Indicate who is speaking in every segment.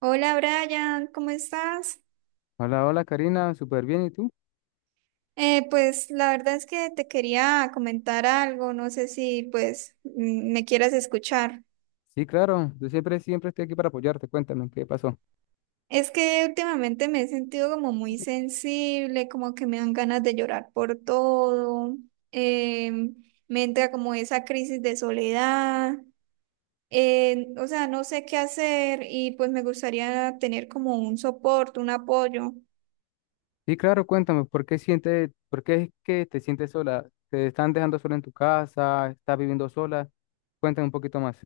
Speaker 1: Hola Brian, ¿cómo estás?
Speaker 2: Hola, hola Karina, súper bien, ¿y tú?
Speaker 1: Pues la verdad es que te quería comentar algo, no sé si pues me quieras escuchar.
Speaker 2: Sí, claro, yo siempre estoy aquí para apoyarte, cuéntame, ¿qué pasó?
Speaker 1: Es que últimamente me he sentido como muy sensible, como que me dan ganas de llorar por todo, em, me entra como esa crisis de soledad, o sea, no sé qué hacer y pues me gustaría tener como un soporte, un apoyo.
Speaker 2: Sí, claro, cuéntame, ¿por qué es que te sientes sola? ¿Te están dejando sola en tu casa? ¿Estás viviendo sola? Cuéntame un poquito más.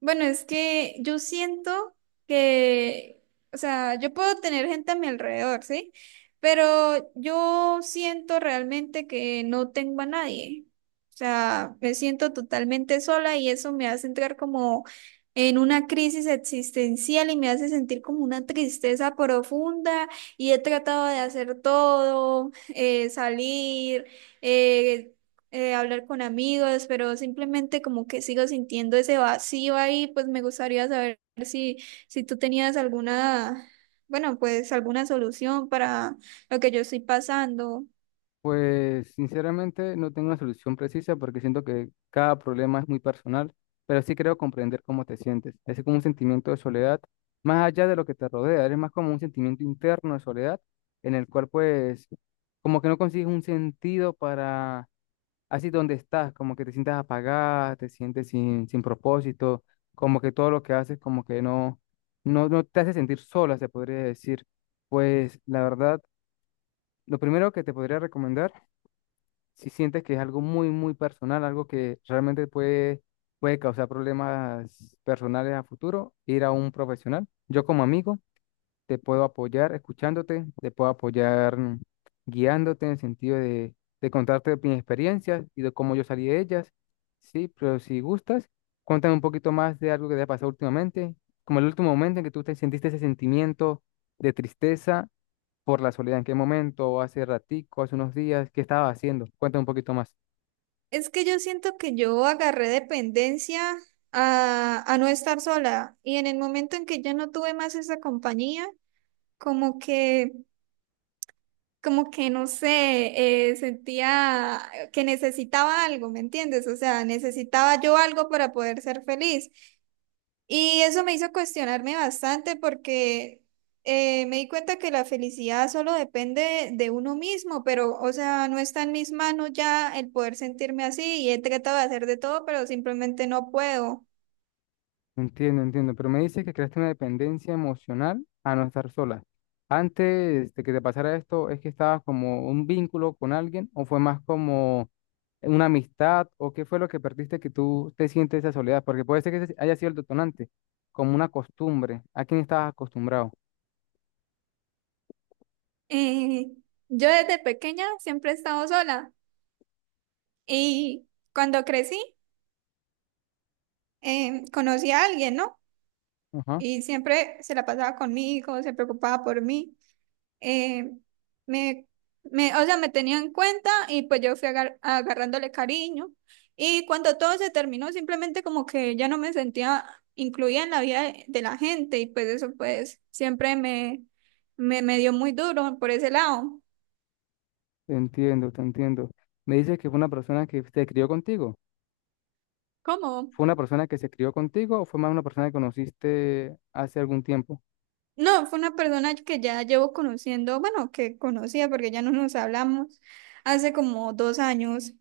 Speaker 1: Bueno, es que yo siento que, o sea, yo puedo tener gente a mi alrededor, ¿sí? Pero yo siento realmente que no tengo a nadie. O sea, me siento totalmente sola y eso me hace entrar como en una crisis existencial y me hace sentir como una tristeza profunda y he tratado de hacer todo, salir, eh, hablar con amigos, pero simplemente como que sigo sintiendo ese vacío ahí, pues me gustaría saber si, si tú tenías alguna, bueno, pues alguna solución para lo que yo estoy pasando.
Speaker 2: Pues sinceramente no tengo una solución precisa porque siento que cada problema es muy personal, pero sí creo comprender cómo te sientes. Es como un sentimiento de soledad, más allá de lo que te rodea, es más como un sentimiento interno de soledad en el cual pues como que no consigues un sentido para así donde estás, como que te sientas apagada, te sientes sin propósito, como que todo lo que haces como que no te hace sentir sola, se podría decir. Pues la verdad, lo primero que te podría recomendar, si sientes que es algo muy personal, algo que realmente puede causar problemas personales a futuro, ir a un profesional. Yo como amigo te puedo apoyar escuchándote, te puedo apoyar guiándote en el sentido de contarte mis experiencias y de cómo yo salí de ellas. Sí, pero si gustas, cuéntame un poquito más de algo que te ha pasado últimamente, como el último momento en que tú te sentiste ese sentimiento de tristeza por la soledad. ¿En qué momento? ¿Hace ratico? ¿Hace unos días? ¿Qué estabas haciendo? Cuéntame un poquito más.
Speaker 1: Es que yo siento que yo agarré dependencia a no estar sola y en el momento en que yo no tuve más esa compañía, como que... Como que no sé, sentía que necesitaba algo, ¿me entiendes? O sea, necesitaba yo algo para poder ser feliz. Y eso me hizo cuestionarme bastante porque me di cuenta que la felicidad solo depende de uno mismo, pero, o sea, no está en mis manos ya el poder sentirme así y he tratado de hacer de todo, pero simplemente no puedo.
Speaker 2: Entiendo, entiendo, pero me dice que creaste una dependencia emocional a no estar sola. Antes de que te pasara esto, ¿es que estabas como un vínculo con alguien o fue más como una amistad o qué fue lo que perdiste que tú te sientes esa soledad? Porque puede ser que ese haya sido el detonante, como una costumbre, a quién estabas acostumbrado.
Speaker 1: Eh, yo desde pequeña siempre he estado sola y cuando crecí conocí a alguien, ¿no?
Speaker 2: Ajá,
Speaker 1: Y siempre se la pasaba conmigo, se preocupaba por mí. eh, me, o sea, me tenía en cuenta y pues yo fui agarrándole cariño. Y cuando todo se terminó, simplemente como que ya no me sentía incluida en la vida de la gente y pues eso pues siempre me dio muy duro por ese lado.
Speaker 2: te entiendo, te entiendo. Me dices que fue una persona que se crió contigo.
Speaker 1: ¿Cómo?
Speaker 2: ¿Fue una persona que se crió contigo o fue más una persona que conociste hace algún tiempo?
Speaker 1: No, fue una persona que ya llevo conociendo, bueno, que conocía porque ya no nos hablamos hace como 2 años.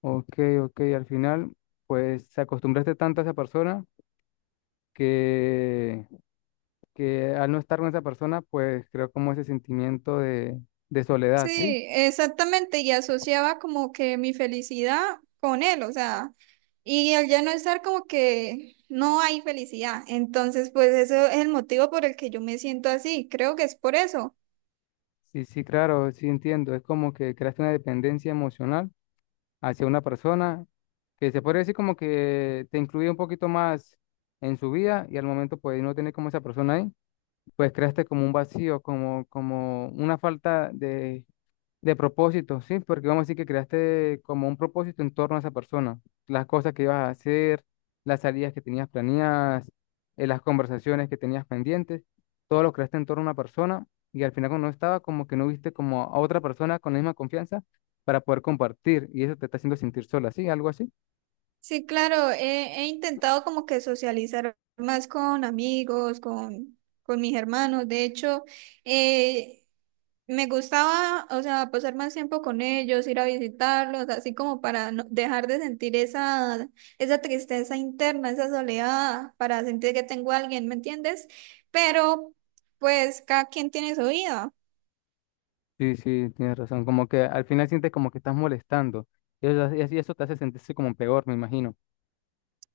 Speaker 2: Ok, ok, al final, pues te acostumbraste tanto a esa persona que, que al no estar con esa persona, pues creo como ese sentimiento de soledad, ¿sí?
Speaker 1: Sí, exactamente, y asociaba como que mi felicidad con él, o sea, y al ya no estar como que no hay felicidad, entonces pues eso es el motivo por el que yo me siento así, creo que es por eso.
Speaker 2: Sí, sí, claro, sí entiendo. Es como que creaste una dependencia emocional hacia una persona que se podría decir como que te incluye un poquito más en su vida y al momento pues no tener como esa persona ahí, pues creaste como un vacío, como una falta de propósito, sí, porque vamos a decir que creaste como un propósito en torno a esa persona, las cosas que ibas a hacer, las salidas que tenías planeadas, las conversaciones que tenías pendientes, todo lo creaste en torno a una persona y al final cuando no estaba, como que no viste como a otra persona con la misma confianza para poder compartir y eso te está haciendo sentir sola, ¿sí? Algo así.
Speaker 1: Sí, claro, he intentado como que socializar más con amigos, con mis hermanos. De hecho, eh, me gustaba, o sea, pasar más tiempo con ellos, ir a visitarlos, así como para dejar de sentir esa tristeza interna, esa soledad, para sentir que tengo a alguien, ¿me entiendes? Pero, pues, cada quien tiene su vida.
Speaker 2: Sí, sí, tienes razón, como que al final sientes como que estás molestando y eso, eso te hace sentirse como peor, me imagino.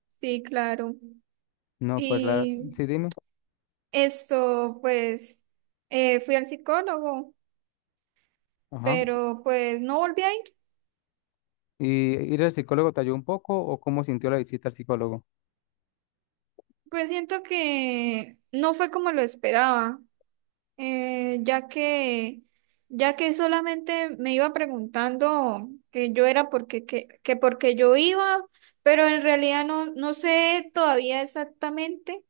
Speaker 1: Sí, claro.
Speaker 2: No, pues la...
Speaker 1: Y
Speaker 2: Sí, dime.
Speaker 1: esto, pues, fui al psicólogo.
Speaker 2: Ajá.
Speaker 1: Pero pues no volví a ir.
Speaker 2: ¿Y ir al psicólogo te ayudó un poco o cómo sintió la visita al psicólogo?
Speaker 1: Pues siento que no fue como lo esperaba, ya ya que solamente me iba preguntando que yo era porque, que porque yo iba, pero en realidad no sé todavía exactamente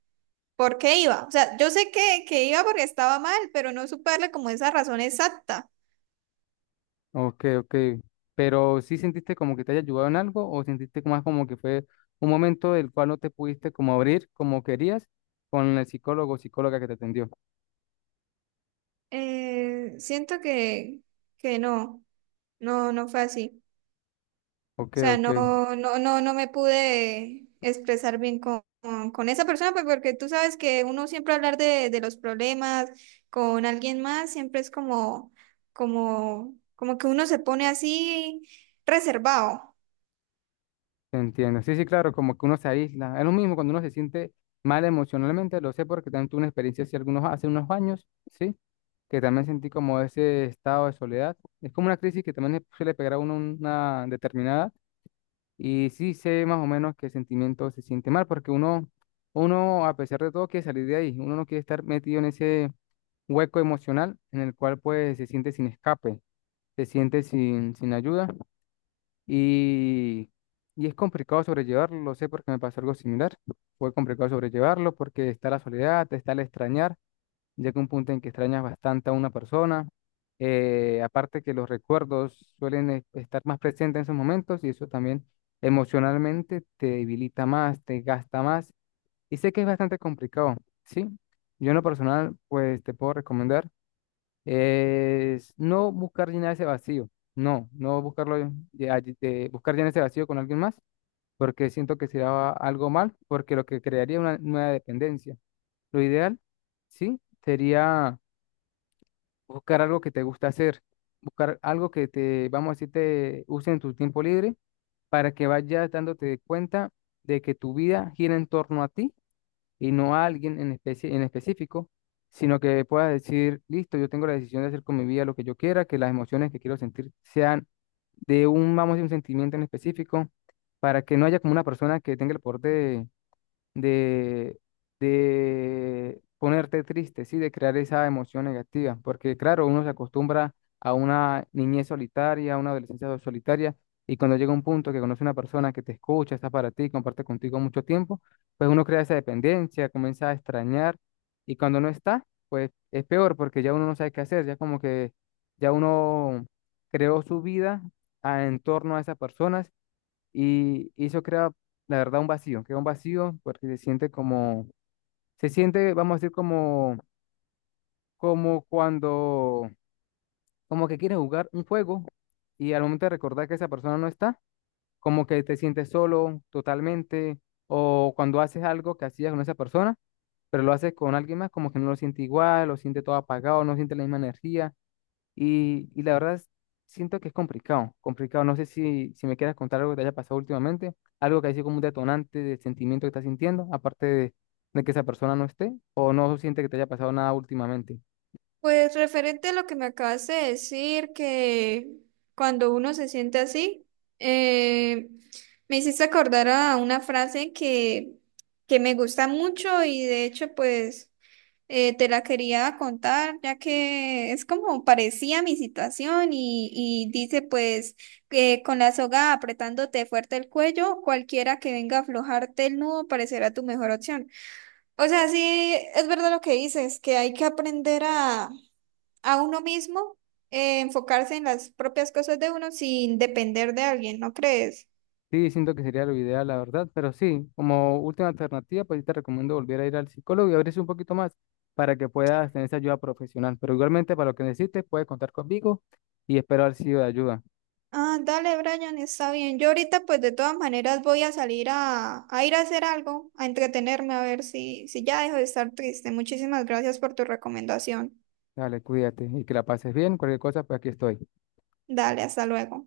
Speaker 1: por qué iba. O sea, yo sé que iba porque estaba mal, pero no supe darle como esa razón exacta.
Speaker 2: Ok, ok. Pero sí sentiste como que te haya ayudado en algo o sentiste más como que fue un momento del cual no te pudiste como abrir como querías con el psicólogo o psicóloga que te atendió.
Speaker 1: Siento que no, no, no fue así.
Speaker 2: Ok,
Speaker 1: O sea,
Speaker 2: ok, te
Speaker 1: no me pude expresar bien con esa persona, pues, porque tú sabes que uno siempre hablar de los problemas con alguien más, siempre es como, como que uno se pone así reservado.
Speaker 2: entiendo. Sí, sí, claro, como que uno se aísla. Es lo mismo cuando uno se siente mal emocionalmente, lo sé porque también tuve una experiencia hace algunos, hace unos años, ¿sí? Que también sentí como ese estado de soledad. Es como una crisis que también le suele pegar a uno una determinada. Y sí sé más o menos qué sentimiento se siente mal, porque uno, a pesar de todo, quiere salir de ahí. Uno no quiere estar metido en ese hueco emocional en el cual pues se siente sin escape, se siente sin ayuda y, y es complicado sobrellevarlo, lo sé porque me pasó algo similar, fue complicado sobrellevarlo porque está la soledad, está el extrañar llega un punto en que extrañas bastante a una persona. Aparte que los recuerdos suelen estar más presentes en esos momentos y eso también emocionalmente te debilita más, te gasta más. Y sé que es bastante complicado, ¿sí? Yo en lo personal, pues te puedo recomendar es no buscar llenar ese vacío, no buscarlo, de buscar llenar ese vacío con alguien más, porque siento que sería algo mal, porque lo que crearía una nueva dependencia. Lo ideal, ¿sí? Sería buscar algo que te gusta hacer, buscar algo que te, vamos a decir, te use en tu tiempo libre para que vayas dándote cuenta de que tu vida gira en torno a ti y no a alguien en especie, en específico, sino que puedas decir, listo, yo tengo la decisión de hacer con mi vida lo que yo quiera, que las emociones que quiero sentir sean de un, vamos a decir, un sentimiento en específico, para que no haya como una persona que tenga el poder de, de ponerte triste, ¿sí? De crear esa emoción negativa, porque claro, uno se acostumbra a una niñez solitaria, a una adolescencia solitaria, y cuando llega un punto que conoce una persona que te escucha, está para ti, comparte contigo mucho tiempo, pues uno crea esa dependencia, comienza a extrañar, y cuando no está, pues es peor, porque ya uno no sabe qué hacer, ya como que ya uno creó su vida en torno a esas personas y eso crea, la verdad, un vacío, crea un vacío porque se siente se siente, vamos a decir, como cuando, como que quieres jugar un juego y al momento de recordar que esa persona no está, como que te sientes solo totalmente, o cuando haces algo que hacías con esa persona, pero lo haces con alguien más, como que no lo siente igual, lo siente todo apagado, no siente la misma energía. Y la verdad siento que es complicado, complicado. No sé si me quieras contar algo que te haya pasado últimamente, algo que haya sido como un detonante del sentimiento que estás sintiendo, aparte de que esa persona no esté, o no siente que te haya pasado nada últimamente.
Speaker 1: Pues referente a lo que me acabas de decir, que cuando uno se siente así, eh, me hiciste acordar a una frase que me gusta mucho y de hecho, pues... Te la quería contar, ya que es como parecía mi situación y dice pues que con la soga apretándote fuerte el cuello, cualquiera que venga a aflojarte el nudo parecerá tu mejor opción. O sea, sí, es verdad lo que dices, que hay que aprender a uno mismo, enfocarse en las propias cosas de uno sin depender de alguien, ¿no crees?
Speaker 2: Sí, siento que sería lo ideal, la verdad, pero sí, como última alternativa, pues sí te recomiendo volver a ir al psicólogo y abrirse un poquito más para que puedas tener esa ayuda profesional. Pero igualmente, para lo que necesites, puedes contar conmigo y espero haber sido de ayuda.
Speaker 1: Ah, dale, Brian, está bien. Yo ahorita, pues de todas maneras, voy a salir a ir a hacer algo, a entretenerme, a ver si ya dejo de estar triste. Muchísimas gracias por tu recomendación.
Speaker 2: Dale, cuídate y que la pases bien. Cualquier cosa, pues aquí estoy.
Speaker 1: Dale, hasta luego.